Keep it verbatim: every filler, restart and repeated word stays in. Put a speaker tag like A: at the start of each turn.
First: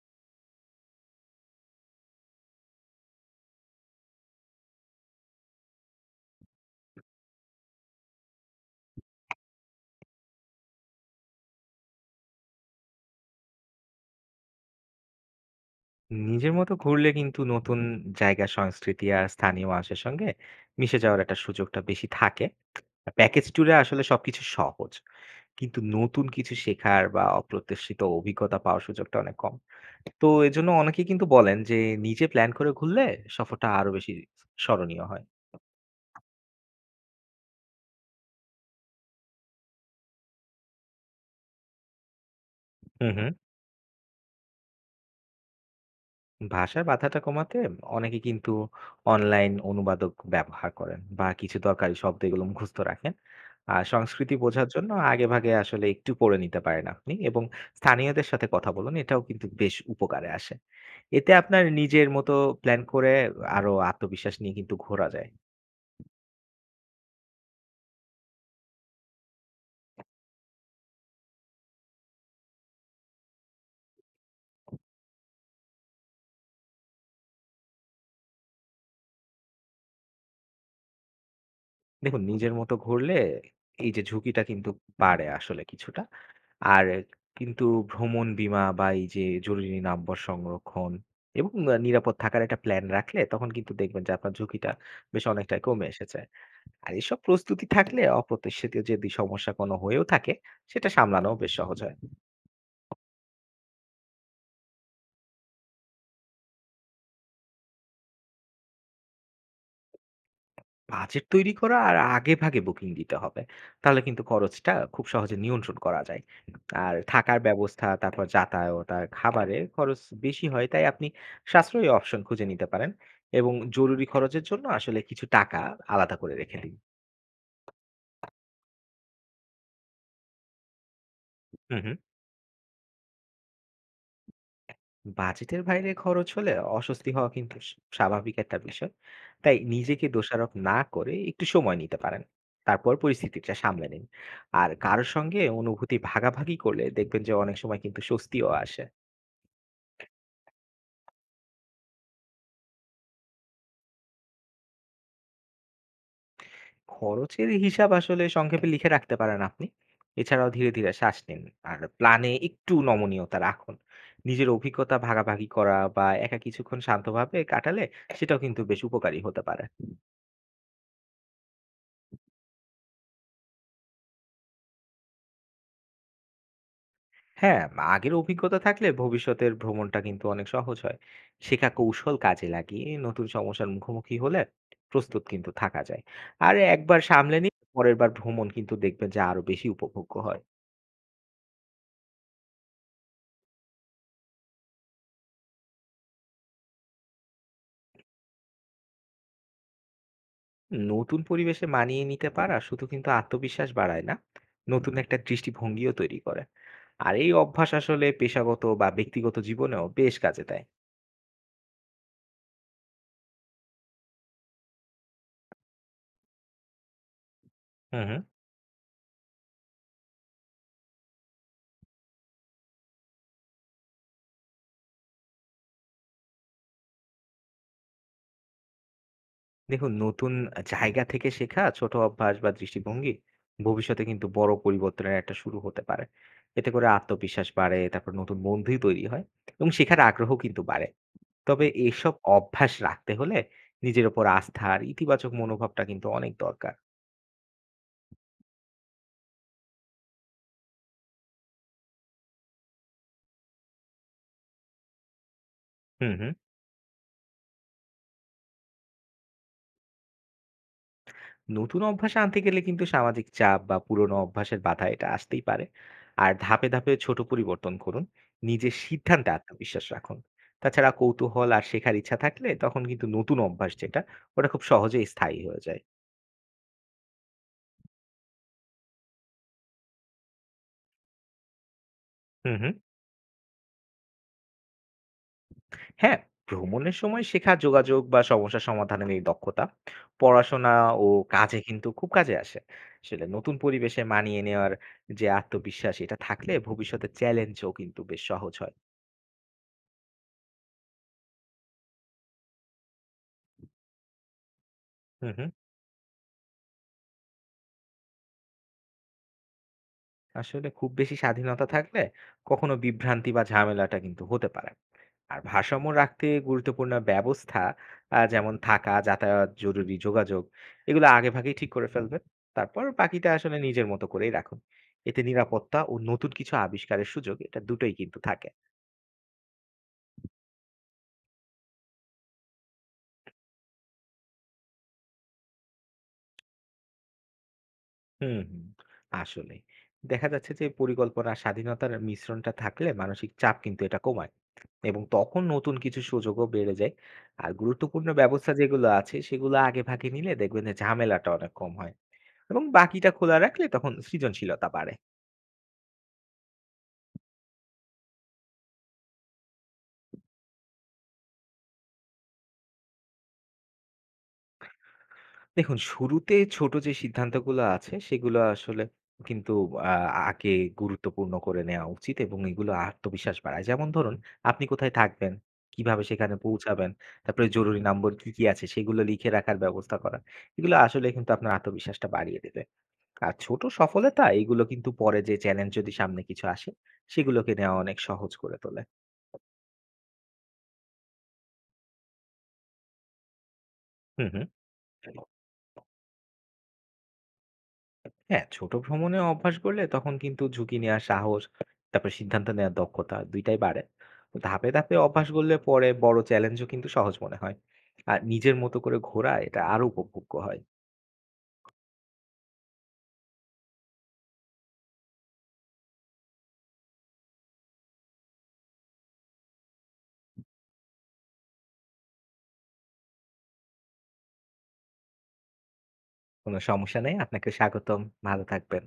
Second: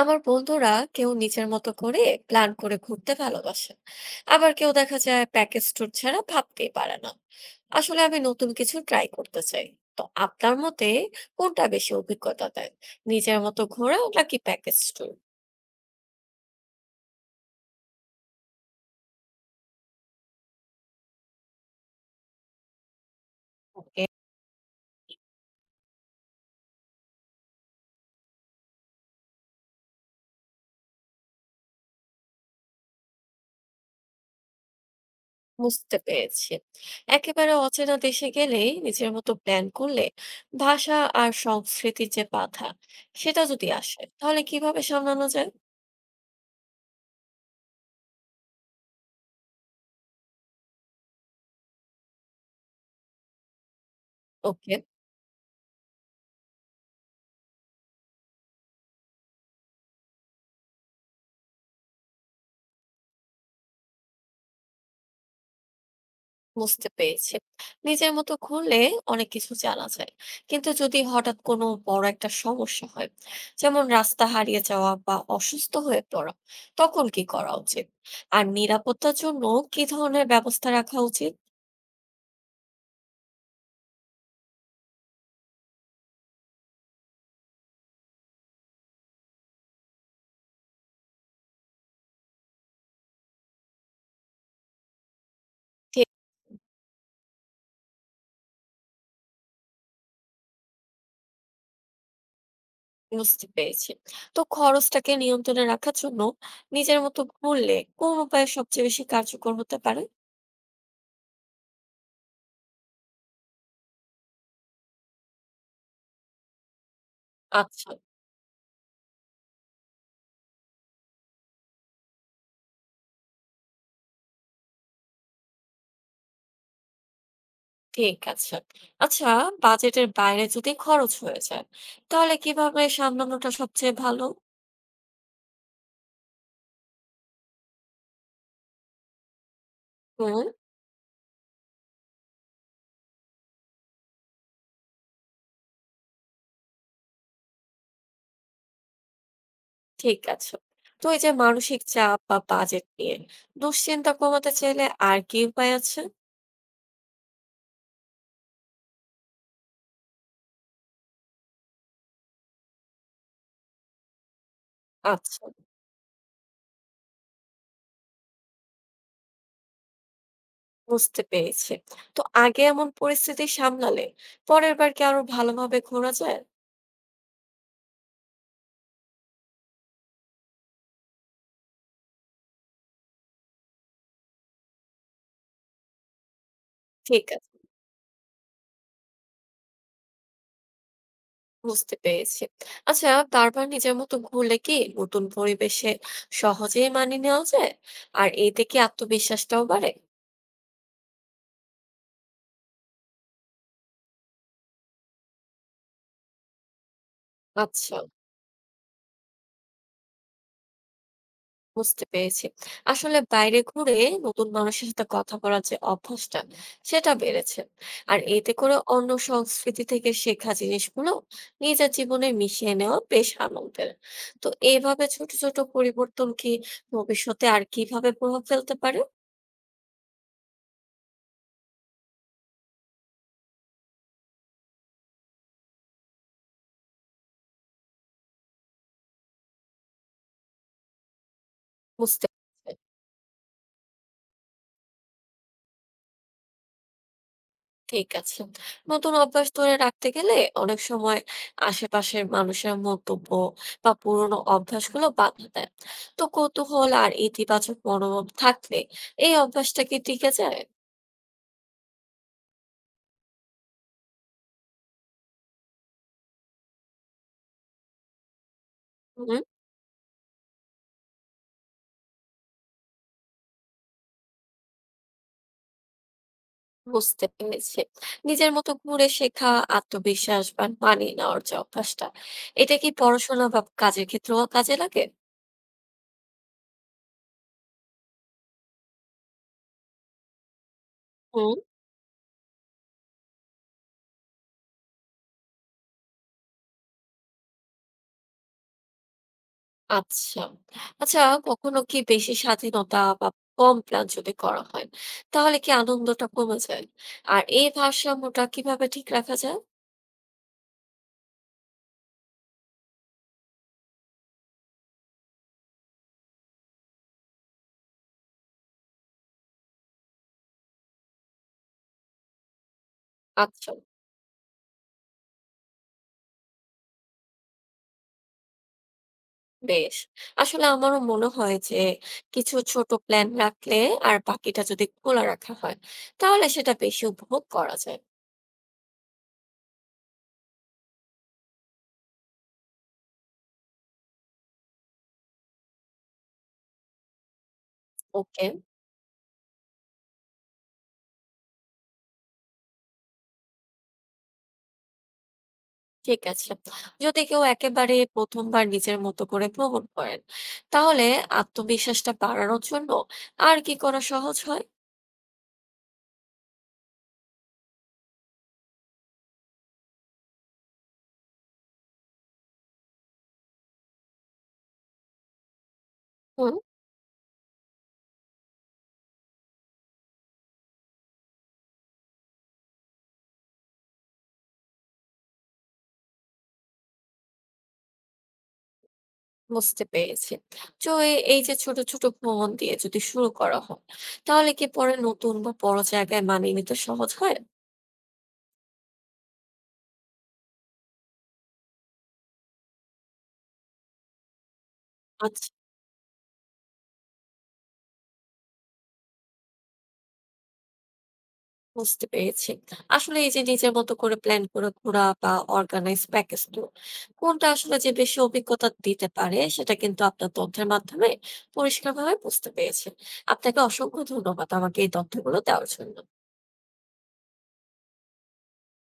A: আমার বন্ধুরা কেউ নিজের মতো করে প্ল্যান করে ঘুরতে ভালোবাসেন, আবার কেউ দেখা যায় প্যাকেজ ট্যুর ছাড়া ভাবতেই পারে না। আসলে আমি নতুন কিছু ট্রাই করতে চাই। তো আপনার মতে কোনটা বেশি অভিজ্ঞতা দেয়, নিজের মতো ঘোরা নাকি প্যাকেজ ট্যুর?
B: নিজের মতো ঘুরলে কিন্তু নতুন জায়গা, সংস্কৃতি আর স্থানীয় মানুষের সঙ্গে মিশে যাওয়ার একটা সুযোগটা বেশি থাকে। প্যাকেজ ট্যুরে আসলে
A: ওকে,
B: সবকিছু সহজ। কিন্তু নতুন কিছু শেখার বা অপ্রত্যাশিত অভিজ্ঞতা পাওয়ার সুযোগটা অনেক কম। তো এজন্য অনেকেই কিন্তু বলেন যে নিজে প্ল্যান করে ঘুরলে সফরটা আরো বেশি স্মরণীয় হয়।
A: বুঝতে পেরেছি। একেবারে অচেনা দেশে গেলেই নিজের মতো প্ল্যান করলে ভাষা আর সংস্কৃতির যে বাধা
B: হুম, হুম।
A: সেটা যদি আসে, তাহলে কিভাবে সামলানো যায়?
B: ভাষার বাধাটা কমাতে অনেকে কিন্তু অনলাইন অনুবাদক ব্যবহার করেন বা কিছু দরকারি শব্দ এগুলো মুখস্থ রাখেন। আর সংস্কৃতি বোঝার
A: ওকে,
B: জন্য আগে ভাগে আসলে একটু পড়ে নিতে পারেন আপনি, এবং স্থানীয়দের সাথে কথা বলুন, এটাও কিন্তু বেশ উপকারে আসে। এতে আপনার নিজের মতো প্ল্যান করে আরো আত্মবিশ্বাস নিয়ে কিন্তু ঘোরা যায়।
A: বুঝতে পেরেছি। নিজের মতো করলে অনেক কিছু জানা যায়। কিন্তু যদি হঠাৎ কোনো বড় একটা সমস্যা হয়, যেমন রাস্তা হারিয়ে যাওয়া বা অসুস্থ হয়ে পড়া, তখন কি করা উচিত? আর নিরাপত্তার জন্য কি ধরনের ব্যবস্থা রাখা উচিত?
B: দেখুন, নিজের মতো ঘুরলে এই যে ঝুঁকিটা কিন্তু বাড়ে আসলে কিছুটা, আর কিন্তু ভ্রমণ বীমা বা এই যে জরুরি নম্বর সংরক্ষণ, এবং আহ, নিরাপদ থাকার একটা প্ল্যান রাখলে তখন কিন্তু দেখবেন যে আপনার ঝুঁকিটা বেশ অনেকটাই কমে
A: জি,
B: এসেছে। আর এসব প্রস্তুতি থাকলে অপ্রত্যাশিত যদি সমস্যা কোনো হয়েও থাকে, সেটা সামলানো বেশ সহজ হয়।
A: বুঝতে পেরেছি। তো খরচটাকে নিয়ন্ত্রণে রাখার জন্য নিজের মতো করলে কোন উপায় সবচেয়ে বেশি কার্যকর হতে পারে?
B: বাজেট তৈরি করা আর আগে ভাগে বুকিং দিতে হবে, তাহলে কিন্তু খরচটা খুব সহজে নিয়ন্ত্রণ করা যায়। আর থাকার ব্যবস্থা,
A: আচ্ছা,
B: তারপর যাতায়াত আর খাবারে খরচ বেশি হয়, তাই আপনি সাশ্রয়ী অপশন খুঁজে নিতে পারেন, এবং জরুরি খরচের জন্য আসলে কিছু টাকা আলাদা করে রেখে দিন।
A: ঠিক আছে। আচ্ছা, বাজেটের বাইরে যদি খরচ হয়ে যায়,
B: হুম হুম।
A: তাহলে কিভাবে সামলানোটা সবচেয়ে ভালো?
B: বাজেটের বাইরে খরচ হলে অস্বস্তি হওয়া কিন্তু স- স্বাভাবিক একটা বিষয়। তাই নিজেকে
A: হুম,
B: দোষারোপ না করে একটু সময় নিতে পারেন, তারপর পরিস্থিতিটা সামলে নিন। আর কারোর সঙ্গে অনুভূতি ভাগাভাগি করলে দেখবেন যে অনেক সময় কিন্তু স্বস্তিও আসে।
A: ঠিক আছে। তো এই যে মানসিক চাপ বা বাজেট নিয়ে দুশ্চিন্তা কমাতে চাইলে আর কি উপায় আছে?
B: খরচের হিসাব আসলে সংক্ষেপে লিখে রাখতে পারেন আপনি। এছাড়াও ধীরে ধীরে শ্বাস নিন, আর প্ল্যানে একটু নমনীয়তা রাখুন। নিজের অভিজ্ঞতা
A: আচ্ছা,
B: ভাগাভাগি করা বা একা কিছুক্ষণ শান্তভাবে কাটালে সেটাও কিন্তু বেশ উপকারী হতে পারে।
A: বুঝতে পেরেছি। তো আগে এমন পরিস্থিতি সামলালে পরের বার কি আরো ভালোভাবে ঘোরা যায়?
B: হ্যাঁ, আগের অভিজ্ঞতা থাকলে ভবিষ্যতের ভ্রমণটা কিন্তু অনেক সহজ হয়। শেখা কৌশল কাজে লাগিয়ে নতুন সমস্যার মুখোমুখি হলে প্রস্তুত কিন্তু থাকা যায়। আর একবার
A: ঠিক
B: সামলে
A: আছে,
B: নিয়ে পরের বার ভ্রমণ কিন্তু দেখবেন যে আরো বেশি উপভোগ্য হয়।
A: বুঝতে পেরেছি। আচ্ছা, বারবার নিজের মতো ঘুরলে কি নতুন পরিবেশে সহজেই মানিয়ে নেওয়া যায়? আর এতে কি আত্মবিশ্বাসটাও বাড়ে?
B: নতুন পরিবেশে মানিয়ে নিতে পারা শুধু কিন্তু আত্মবিশ্বাস বাড়ায় না, নতুন একটা দৃষ্টিভঙ্গিও তৈরি করে। আর এই অভ্যাস
A: আচ্ছা।
B: আসলে পেশাগত বা ব্যক্তিগত জীবনেও বেশ কাজে দেয়।
A: বুঝতে পেরেছি। আসলে বাইরে ঘুরে নতুন মানুষের সাথে কথা বলার যে অভ্যাসটা, সেটা বেড়েছে।
B: হুম
A: আর
B: হুম।
A: এতে করে অন্য সংস্কৃতি থেকে শেখা জিনিসগুলো নিজের জীবনে মিশিয়ে নেওয়া বেশ আনন্দের। তো এভাবে ছোট, ছোট পরিবর্তন কি ভবিষ্যতে আর কিভাবে প্রভাব ফেলতে পারে?
B: দেখুন, নতুন আ জায়গা থেকে শেখা ছোট অভ্যাস বা দৃষ্টিভঙ্গি ভবিষ্যতে কিন্তু বড় পরিবর্তনের একটা শুরু হতে পারে। এতে করে আত্মবিশ্বাস বাড়ে, তারপর নতুন বন্ধুই তৈরি হয়, এবং শেখার আগ্রহ কিন্তু বাড়ে। তবে এসব
A: বুঝতে
B: অভ্যাস রাখতে হলে নিজের উপর আস্থা আর ইতিবাচক মনোভাবটা কিন্তু অনেক দরকার।
A: ঠিক আছে। নতুন অভ্যাস ধরে রাখতে গেলে অনেক সময় আশেপাশের মানুষের মন্তব্য বা পুরোনো অভ্যাসগুলো বাধা দেয়।
B: হু,
A: তো
B: হু।
A: কৌতূহল আর ইতিবাচক মনোভাব থাকলে এই অভ্যাসটা কি টিকে যায়?
B: নতুন অভ্যাস আনতে গেলে কিন্তু সামাজিক চাপ বা পুরনো অভ্যাসের বাধা এটা আসতেই পারে। আর ধাপে ধাপে ছোট পরিবর্তন করুন, নিজের সিদ্ধান্তে
A: হুম,
B: আত্মবিশ্বাস রাখুন। তাছাড়া কৌতূহল আর শেখার ইচ্ছা থাকলে তখন কিন্তু নতুন অভ্যাস যেটা, ওটা খুব সহজেই স্থায়ী হয়ে যায়।
A: বুঝতে পেরেছি। নিজের মতো করে শেখা, আত্মবিশ্বাস বা মানিয়ে নেওয়ার যে অভ্যাসটা,
B: হুম হুম।
A: এটা কি পড়াশোনা বা কাজের ক্ষেত্রেও কাজে লাগে?
B: হ্যাঁ, ভ্রমণের সময় শেখা যোগাযোগ বা সমস্যা সমাধানের এই দক্ষতা পড়াশোনা ও
A: হুম।
B: কাজে কিন্তু খুব কাজে আসে। আসলে নতুন পরিবেশে মানিয়ে নেওয়ার যে আত্মবিশ্বাস এটা থাকলে ভবিষ্যতে চ্যালেঞ্জও কিন্তু বেশ সহজ হয়।
A: আচ্ছা। আচ্ছা, কখনো কি বেশি স্বাধীনতা বা কম প্ল্যান যদি করা হয়,
B: হুম হুম।
A: তাহলে কি আনন্দটা কমে যায়? আর এই ভারসাম্যটা কিভাবে ঠিক রাখা যায়?
B: আসলে খুব বেশি স্বাধীনতা থাকলে কখনো বিভ্রান্তি বা ঝামেলাটা কিন্তু হতে পারে। আর ভারসাম্য রাখতে গুরুত্বপূর্ণ ব্যবস্থা, আহ, যেমন থাকা, যাতায়াত, জরুরি যোগাযোগ, এগুলো আগে ভাগেই ঠিক করে ফেলবেন, তারপর বাকিটা আসলে
A: আচ্ছা,
B: নিজের মতো করেই রাখুন। এতে নিরাপত্তা ও নতুন কিছু আবিষ্কারের সুযোগ, এটা দুটোই কিন্তু থাকে।
A: বেশ। আসলে আমারও মনে হয় যে কিছু ছোট প্ল্যান রাখলে আর বাকিটা যদি খোলা রাখা হয়, তাহলে সেটা বেশি উপভোগ করা যায়।
B: হুম, হুম। আসলেই। দেখা যাচ্ছে যে পরিকল্পনা আর স্বাধীনতার মিশ্রণটা থাকলে মানসিক চাপ কিন্তু এটা কমায়। এবং তখন নতুন কিছু সুযোগও বেড়ে যায়। আর গুরুত্বপূর্ণ
A: ওকে,
B: ব্যবস্থা যেগুলো আছে সেগুলো আগেভাগে নিলে দেখবেন যে ঝামেলাটা অনেক কম হয়। এবং বাকিটা খোলা রাখলে তখন সৃজনশীলতা বাড়ে।
A: ঠিক আছে। যদি কেউ একেবারে প্রথম বার নিজের মতো করে ভ্রমণ করেন, তাহলে আত্মবিশ্বাসটা বাড়ানোর জন্য আর কি করা সহজ হয়?
B: দেখুন, শুরুতে ছোট যে সিদ্ধান্তগুলো আছে সেগুলো আসলে কিন্তু আ আগে গুরুত্বপূর্ণ করে নেওয়া উচিত, এবং এগুলো আত্মবিশ্বাস বাড়ায়। যেমন ধরুন, আপনি কোথায় থাকবেন, কিভাবে সেখানে
A: হুম।
B: পৌঁছাবেন, তারপরে জরুরি নম্বর কি, কি আছে সেগুলো লিখে রাখার ব্যবস্থা করা। এগুলো আসলে কিন্তু আপনার আত্মবিশ্বাসটা বাড়িয়ে দেবে। আর ছোট সফলতা এগুলো কিন্তু পরে যে চ্যালেঞ্জ যদি সামনে কিছু আসে, সেগুলোকে নেওয়া অনেক সহজ করে তোলে।
A: বুঝতে পেরেছি। তো এ এই যে ছোট, ছোট ভ্রমণ দিয়ে যদি শুরু করা হয়,
B: হুম, হুম।
A: তাহলে কি পরে নতুন বা বড় জায়গায় মানিয়ে নিতে সহজ হয়?
B: হ্যাঁ, ছোট ভ্রমণে অভ্যাস করলে তখন কিন্তু ঝুঁকি নেওয়ার সাহস, তারপর সিদ্ধান্ত নেওয়ার দক্ষতা দুই টাই বাড়ে। তো ধাপে, ধাপে অভ্যাস
A: আচ্ছা।
B: করলে পরে বড় চ্যালেঞ্জও কিন্তু সহজ মনে হয়। আর নিজের মতো করে ঘোরা এটা আরো উপভোগ্য হয়।
A: বুঝতে পেরেছি। আসলে এই যে নিজের মতো করে প্ল্যান করে ঘোরা বা অর্গানাইজ প্যাকেজ ট্যুর, কোনটা আসলে যে বেশি অভিজ্ঞতা দিতে পারে সেটা কিন্তু আপনার তথ্যের মাধ্যমে পরিষ্কারভাবে বুঝতে পেরেছি। আপনাকে অসংখ্য ধন্যবাদ আমাকে এই তথ্যগুলো দেওয়ার জন্য।
B: কোনো সমস্যা নেই। আপনাকে স্বাগতম। ভালো থাকবেন।